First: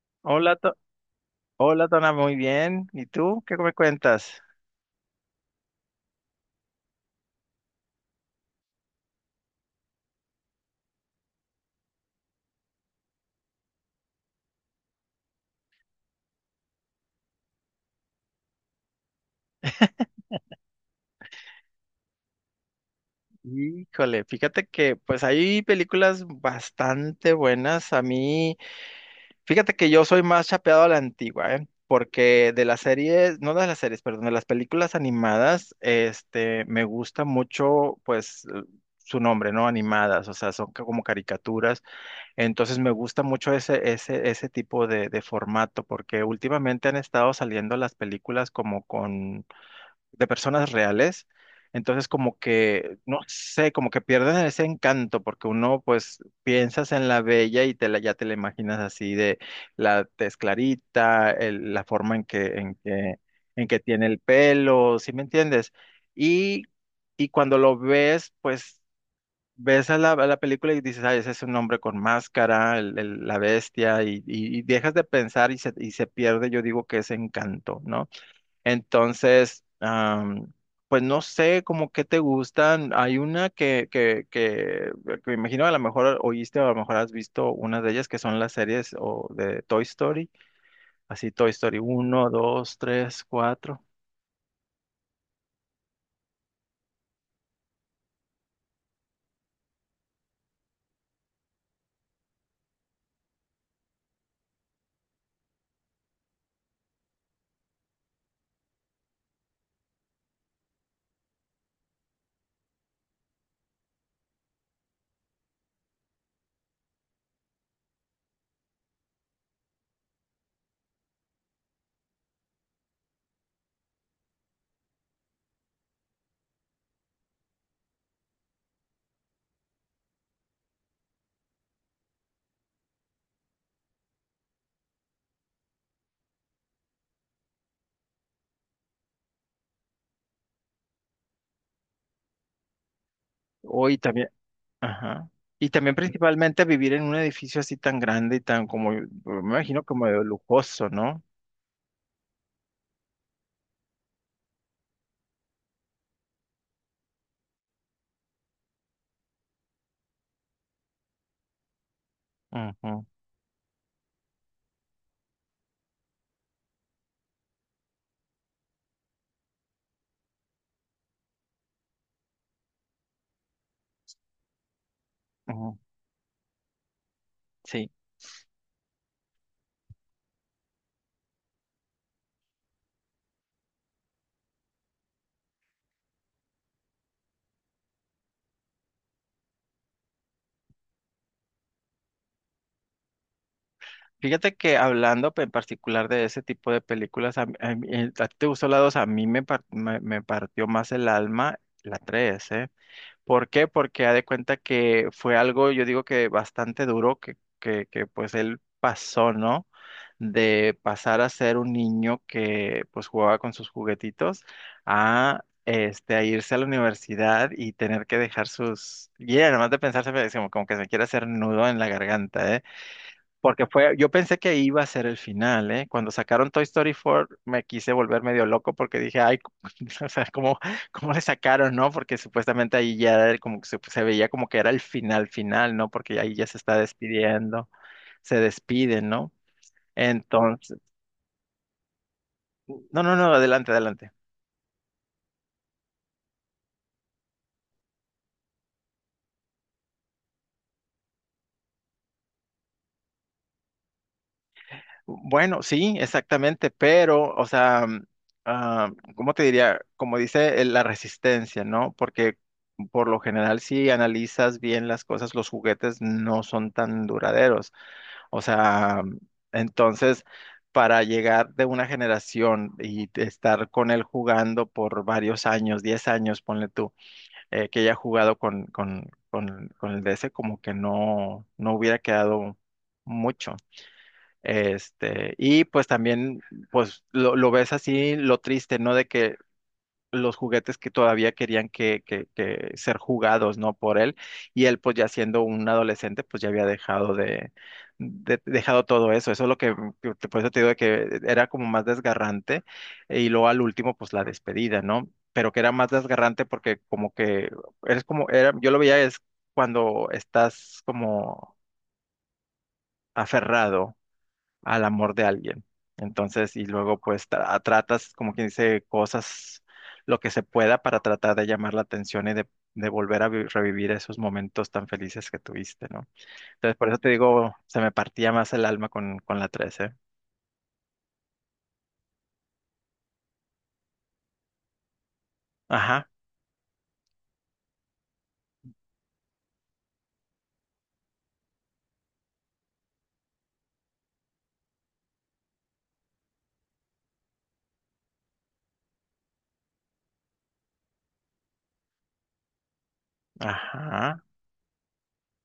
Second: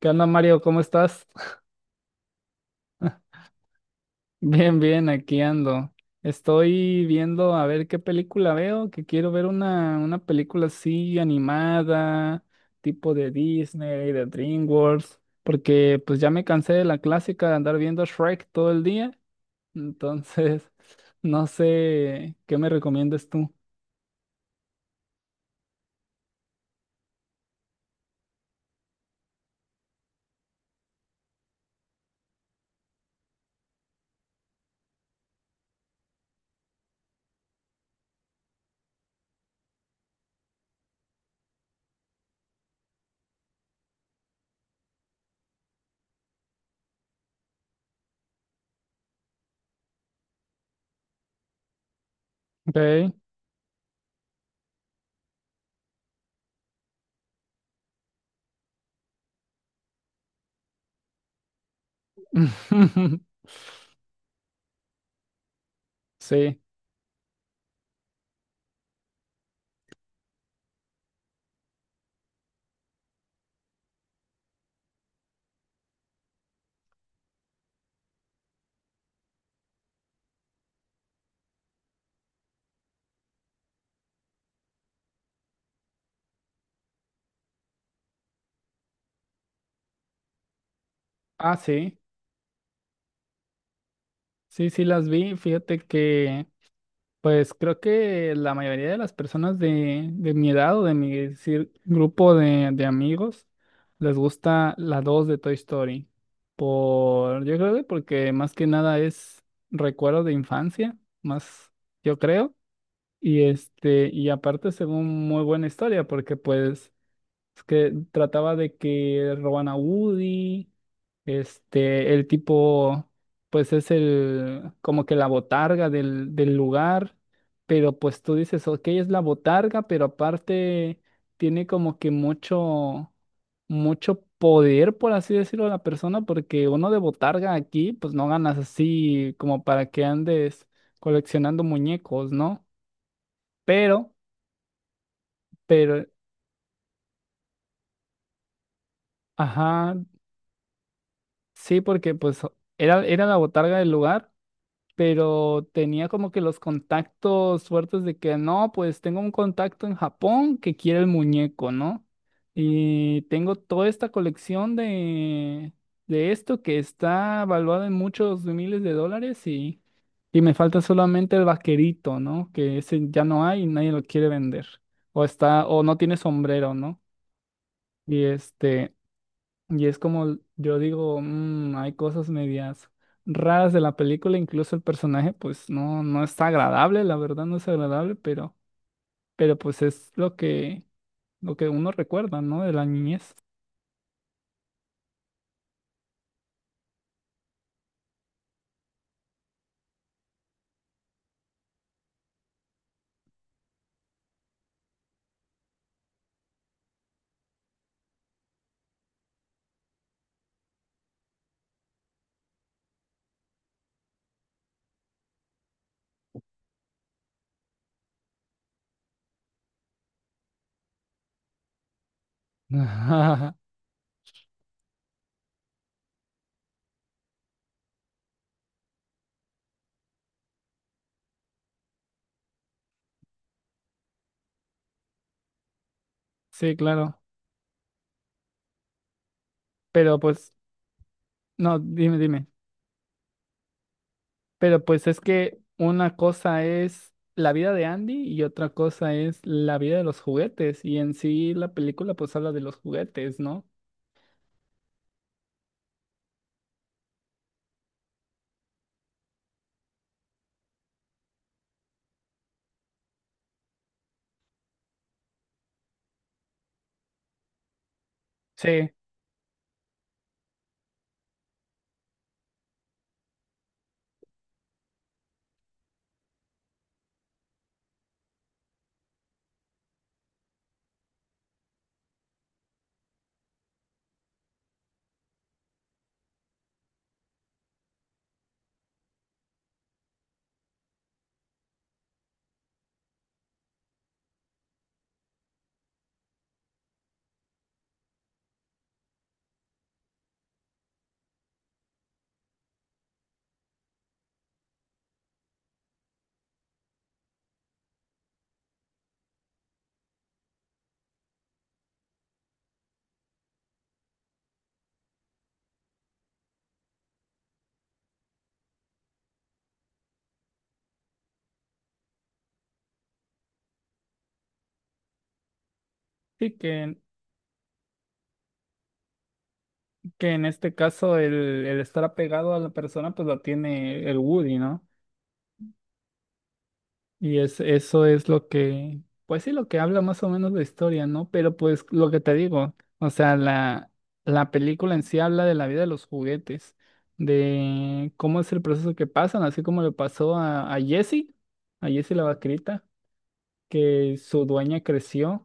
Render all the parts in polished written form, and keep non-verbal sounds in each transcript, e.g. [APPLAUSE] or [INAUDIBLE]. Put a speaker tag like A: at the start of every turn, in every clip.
A: ¿Qué onda,
B: Hola,
A: Mario?
B: To-
A: ¿Cómo estás? [LAUGHS]
B: hola, Tona, muy bien. ¿Y tú qué me cuentas?
A: Bien, bien, aquí ando. Estoy viendo a ver qué película veo, que quiero ver una película así animada, tipo de Disney, de DreamWorks, porque pues ya me cansé de la clásica de andar viendo Shrek todo el día.
B: [LAUGHS]
A: Entonces, [LAUGHS] no sé qué me recomiendas tú.
B: Híjole, fíjate que pues hay películas bastante buenas. A mí, fíjate que yo soy más chapeado a la antigua, ¿eh? Porque de las series, no de las series, perdón, de las películas animadas, este, me gusta mucho, pues, su nombre, ¿no? Animadas, o sea, son como caricaturas. Entonces me gusta mucho ese tipo de formato, porque últimamente han estado saliendo las películas como con de personas reales. Entonces, como que,
A: Ok.
B: no sé, como que pierden ese encanto, porque uno, pues, piensas en la bella y ya te la imaginas así de la tez clarita, la forma en que,
A: [LAUGHS]
B: en que tiene el pelo, ¿sí me entiendes?
A: Sí.
B: Y, y cuando lo ves, pues, ves a la película y dices, ay, ese es un hombre con máscara, la bestia, y dejas de pensar y se pierde, yo digo que ese encanto, ¿no? Entonces, pues no sé como qué te gustan. Hay una que me imagino a lo mejor oíste o a lo mejor has visto una de ellas que son las series o de Toy Story, así Toy
A: Ah,
B: Story
A: sí.
B: uno, dos, tres, cuatro.
A: Sí, sí las vi. Fíjate que pues creo que la mayoría de las personas de mi edad o de mi grupo de amigos les gusta la 2 de Toy Story. Por, yo creo que porque más que nada es recuerdo de infancia, más yo creo. Y este, y aparte según muy buena historia, porque pues es que trataba de que roban a Woody, este, el tipo, pues es el, como que la botarga del lugar, pero pues tú dices, ok, es la botarga, pero aparte tiene como que mucho, mucho poder, por así decirlo, la persona, porque uno de botarga aquí, pues no ganas así como para que andes coleccionando muñecos, ¿no?
B: Hoy
A: Pero,
B: también, ajá. Y también
A: pero,
B: principalmente vivir en un edificio así tan grande y tan como, me imagino
A: ajá.
B: como de lujoso, ¿no?
A: Sí, porque pues era la botarga del lugar, pero tenía como que los contactos fuertes de que no, pues tengo un contacto en Japón que quiere el muñeco, ¿no?
B: Ujú,
A: Y tengo toda esta colección de esto, que está valuada en muchos miles de dólares, y me falta solamente el vaquerito, ¿no? Que ese ya no hay y nadie lo quiere vender. O está,
B: ujú,
A: o no tiene sombrero, ¿no?
B: sí.
A: Y este. Y es como yo digo, "Mm, hay cosas medias raras de la película, incluso el personaje pues no, no está agradable, la verdad no es agradable, pero, pues es lo que uno recuerda, ¿no? De la niñez."
B: Fíjate que hablando en particular de ese tipo de películas, a ti te gustó la 2, a mí me partió más el alma la 3, ¿eh? ¿Por qué? Porque ha de cuenta que fue algo, yo digo que bastante duro que pues él pasó, ¿no? De pasar a ser un niño que pues jugaba con sus juguetitos a irse a la universidad y tener que dejar sus. Y además de pensarse, como que se me quiere hacer nudo en la garganta, ¿eh?
A: [LAUGHS]
B: Porque fue, yo pensé que iba a ser el final, ¿eh? Cuando sacaron Toy Story 4 me quise volver medio loco porque dije, ay, [LAUGHS] o sea, ¿cómo le sacaron, no? Porque supuestamente ahí ya era como que se veía como que era el final final, ¿no? Porque ahí ya se
A: Sí,
B: está
A: claro.
B: despidiendo, se despiden, ¿no?
A: Pero pues,
B: Entonces,
A: no, dime, dime.
B: no, no, no, adelante, adelante.
A: Pero pues es que una cosa es la vida de Andy y otra cosa es la vida de los juguetes. Y en sí la película pues habla de los juguetes, ¿no?
B: Bueno, sí, exactamente, pero, o sea, ah, ¿cómo te diría? Como dice la resistencia, ¿no? Porque por lo general, si analizas bien las cosas, los juguetes no son tan duraderos. O
A: Sí.
B: sea, entonces, para llegar de una generación y de estar con él jugando por varios años, 10 años, ponle tú, que haya jugado con el DS, como que no hubiera quedado mucho. Este, y pues también, pues lo ves así, lo triste, ¿no? De que los juguetes que todavía querían que ser jugados, ¿no? Por él, y él pues ya siendo un adolescente, pues ya había dejado de, dejado todo eso, eso es lo que te- por eso te digo de que era como más desgarrante, y luego al último, pues la despedida, ¿no? Pero que era más desgarrante porque como que, eres como, era, yo lo veía es cuando estás como aferrado al amor de alguien. Entonces, y luego pues tratas, como quien dice, cosas, lo que se pueda para tratar de llamar la atención y de volver a revivir esos momentos tan felices que tuviste, ¿no?
A: Sí,
B: Entonces, por
A: que
B: eso te digo, se me partía más el alma con la 13.
A: que en este caso el estar apegado a la persona pues lo tiene el Woody, ¿no?
B: Ajá,
A: Y eso es lo que, pues sí, lo que habla más o menos la historia, ¿no? Pero pues lo que te digo, o sea, la película en sí habla de la vida de los juguetes, de cómo es el proceso que pasan, así como le pasó a Jessie, a Jessie la vaquerita, que
B: ajá.
A: su dueña creció.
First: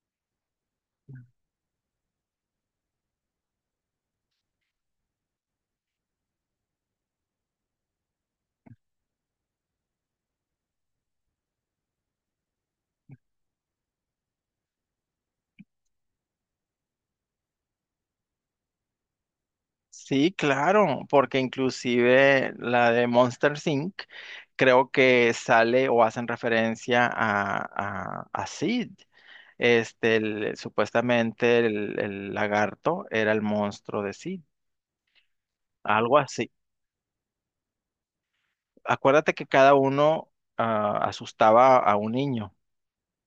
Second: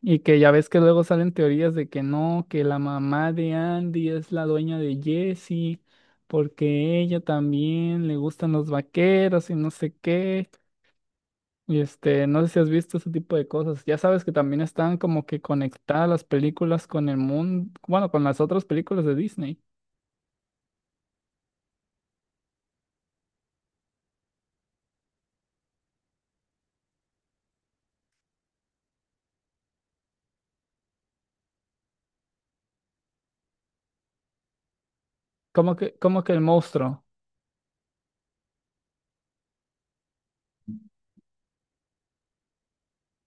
A: Y que ya ves que luego salen teorías de que no, que la mamá de Andy es la dueña de Jesse, porque ella también le gustan los vaqueros y no sé qué. Y este, no sé si has visto ese tipo de cosas. Ya sabes que también están como que conectadas las películas con el mundo, bueno, con las otras películas de Disney.
B: Sí, claro, porque inclusive la de Monster Inc. creo que sale o hacen referencia a Sid. Este, supuestamente el lagarto era el monstruo de Sid,
A: Como que,
B: algo
A: como que el
B: así.
A: monstruo.
B: Acuérdate que cada uno asustaba a un niño.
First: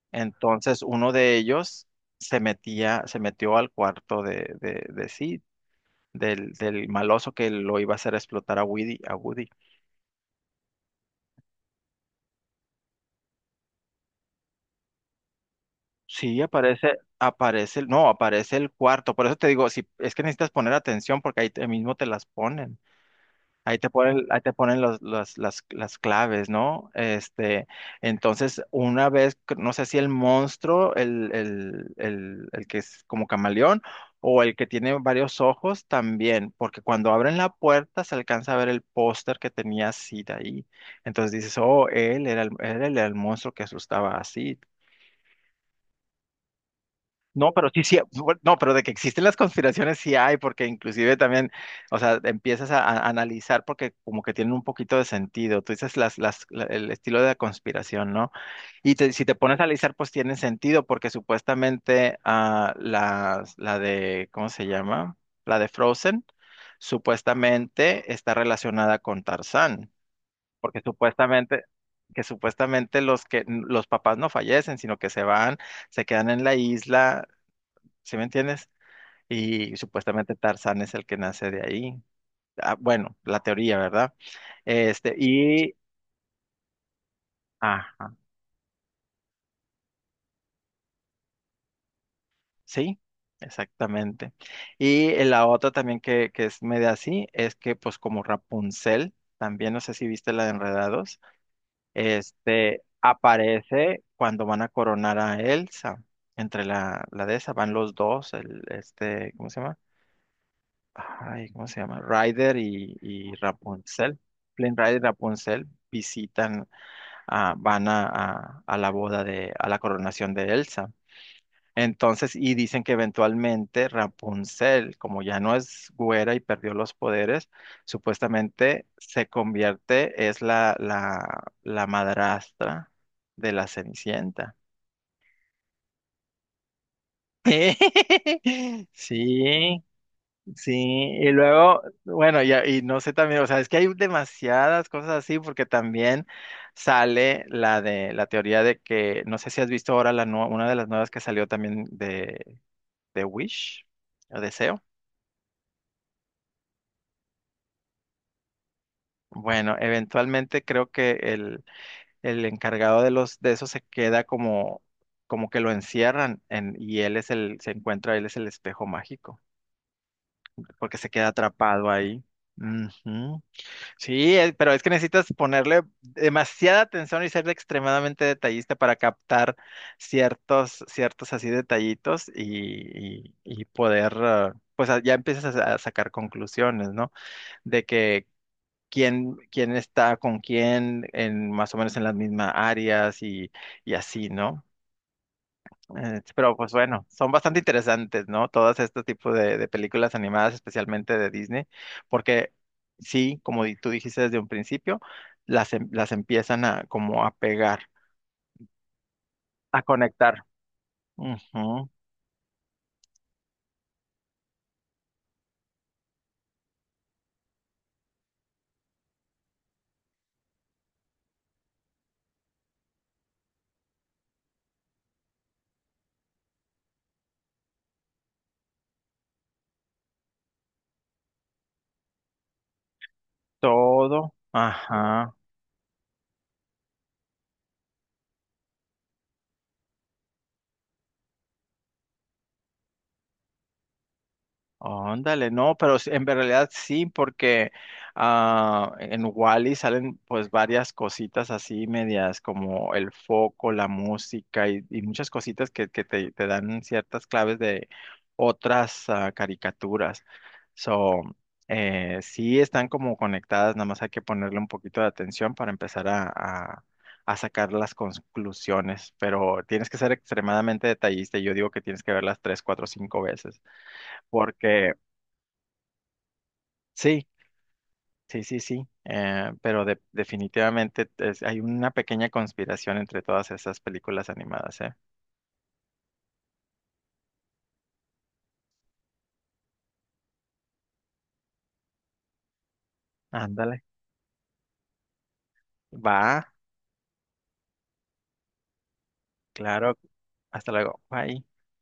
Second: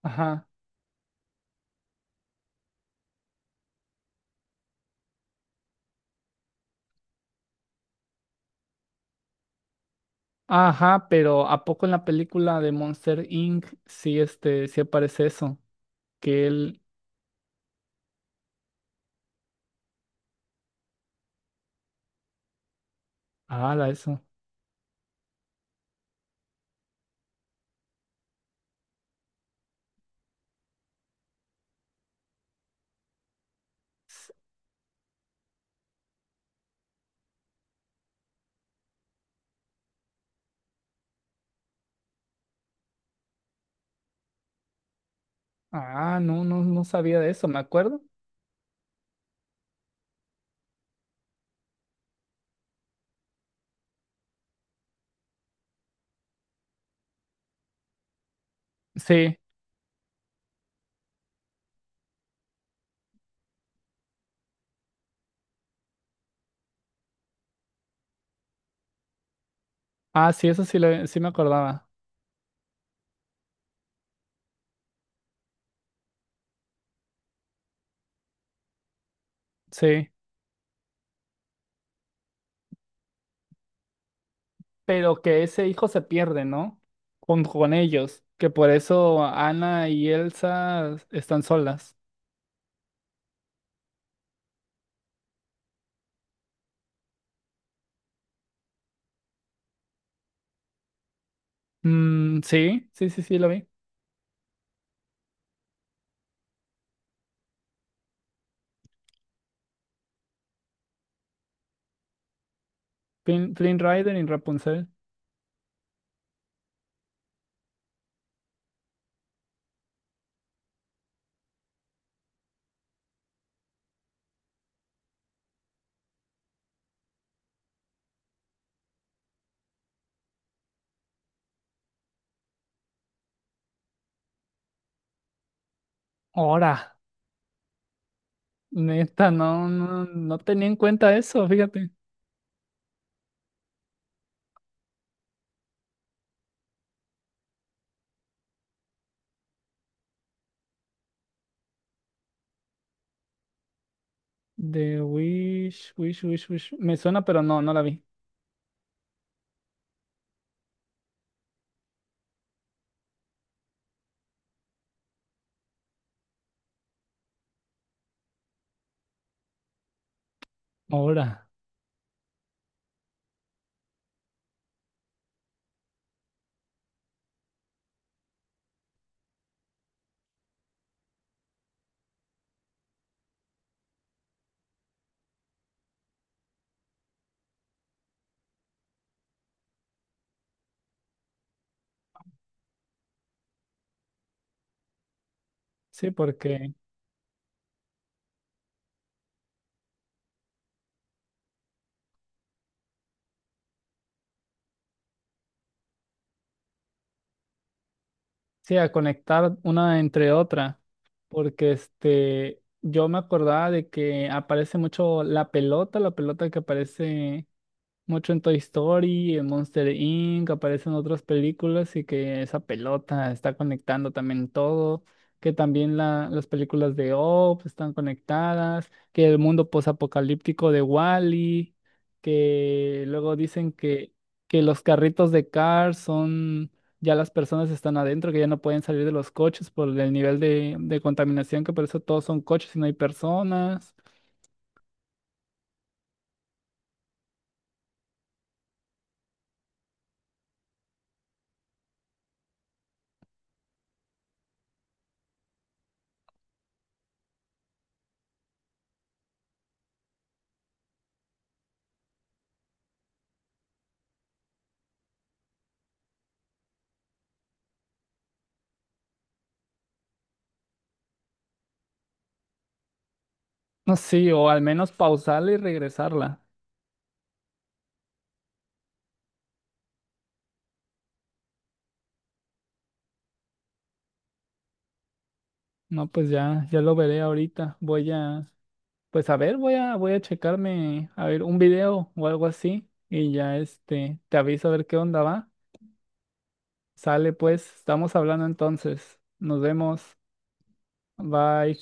A: Ajá.
B: Entonces uno de ellos se metía, se metió al cuarto de Sid, del maloso que lo iba a hacer explotar a Woody.
A: Ajá, pero ¿a poco en la película de Monster Inc. sí este, sí aparece eso?
B: Sí,
A: Que él.
B: aparece, aparece, no, aparece el cuarto. Por eso te digo, si es que necesitas poner atención porque ahí mismo te las ponen.
A: Ah,
B: Ahí te
A: la eso.
B: ponen, ahí te ponen las claves, ¿no? Este, entonces, una vez, no sé si el monstruo, el que es como camaleón, o el que tiene varios ojos también, porque cuando abren la puerta se alcanza a ver el póster que tenía Sid ahí. Entonces dices, oh, él era el monstruo que asustaba así.
A: Ah, no, no, no sabía de eso,
B: No,
A: ¿me
B: pero sí, sí,
A: acuerdo?
B: no, pero de que existen las conspiraciones sí hay, porque inclusive también, o sea, empiezas a analizar porque como que tienen un poquito de sentido. Tú dices el estilo de la conspiración, ¿no? Si te
A: Sí.
B: pones a analizar, pues tiene sentido, porque supuestamente la de, ¿cómo se llama? La de Frozen, supuestamente está relacionada con Tarzán,
A: Ah, sí, eso sí,
B: porque
A: sí me
B: supuestamente,
A: acordaba.
B: que supuestamente los que los papás no fallecen, sino que se van, se quedan en la isla. ¿Sí me entiendes? Y
A: Sí.
B: supuestamente Tarzán es el que nace de ahí. Ah, bueno, la teoría, ¿verdad? Este,
A: Pero que ese
B: y,
A: hijo se pierde, ¿no? Con
B: ajá,
A: ellos. Que por eso Ana y Elsa están solas.
B: sí, exactamente. Y la otra también que es media así es que, pues, como Rapunzel, también no sé si viste la de Enredados,
A: Mm,
B: este,
A: sí, sí, sí, sí, lo vi.
B: aparece cuando van a coronar a Elsa. Entre la de esa van los dos, el, este, ¿cómo se llama? Ay, ¿cómo se llama? Ryder y
A: Flynn Rider
B: Rapunzel,
A: y
B: Flynn
A: Rapunzel.
B: Rider y Rapunzel visitan, van a la boda de, a la coronación de Elsa. Entonces, y dicen que eventualmente Rapunzel, como ya no es güera y perdió los poderes, supuestamente se convierte, es la madrastra de la Cenicienta.
A: Ahora,
B: [LAUGHS]
A: neta, no,
B: Sí,
A: no, no tenía
B: sí,
A: en cuenta
B: y
A: eso,
B: luego,
A: fíjate.
B: bueno, ya, y no sé también, o sea, es que hay demasiadas cosas así, porque también sale la de la teoría de que, no sé si has visto ahora una de las nuevas que salió también de Wish, o Deseo.
A: The Wish. Me suena, pero no, no la vi.
B: Bueno, eventualmente creo que el encargado de los, de eso se queda como que lo encierran en, y él es el espejo mágico, porque se queda
A: Ahora.
B: atrapado ahí. Ujú. Sí, pero es que necesitas ponerle demasiada atención y ser extremadamente detallista para captar ciertos así detallitos y poder, pues ya empiezas a sacar conclusiones, ¿no? De que quién está con quién en más o menos en las mismas áreas y así, ¿no?
A: Sí,
B: Sí, pero pues bueno, son bastante interesantes, ¿no? Todos estos tipos de películas animadas, especialmente de Disney, porque sí, como tú dijiste desde un principio, las empiezan a como a pegar,
A: A conectar
B: a
A: una entre
B: conectar.
A: otra, porque
B: Ujú,
A: este, yo me acordaba de que aparece mucho la pelota que aparece mucho en Toy Story, en Monster Inc., aparecen otras películas y que esa pelota está conectando también todo, que también las películas de Up están conectadas, que el mundo posapocalíptico de Wall-E, que luego dicen que,
B: todo,
A: que los carritos
B: ajá.
A: de Cars son, ya las personas están adentro, que ya no pueden salir de los coches por el nivel de contaminación, que por eso todos son coches y no hay personas.
B: Óndale, no, pero en realidad sí, porque en Wally salen pues varias cositas así medias como el foco, la música y muchas cositas que te dan ciertas claves de otras caricaturas. So, sí están como conectadas, nada más hay que ponerle un poquito de atención para empezar a sacar las conclusiones, pero tienes que ser extremadamente detallista y yo digo que tienes que verlas tres, cuatro, cinco veces
A: No, sí, o al menos
B: porque
A: pausarla y regresarla.
B: sí, sí, sí, sí, pero definitivamente hay una pequeña conspiración entre todas esas películas animadas, ¿eh?
A: No, pues ya, ya lo veré ahorita. Pues a ver, voy a checarme, a ver, un video o algo así. Y ya
B: Ándale,
A: este, te aviso a ver qué onda va.
B: va,
A: Sale pues, estamos hablando entonces. Nos
B: claro,
A: vemos.
B: hasta luego, bye.
A: Bye.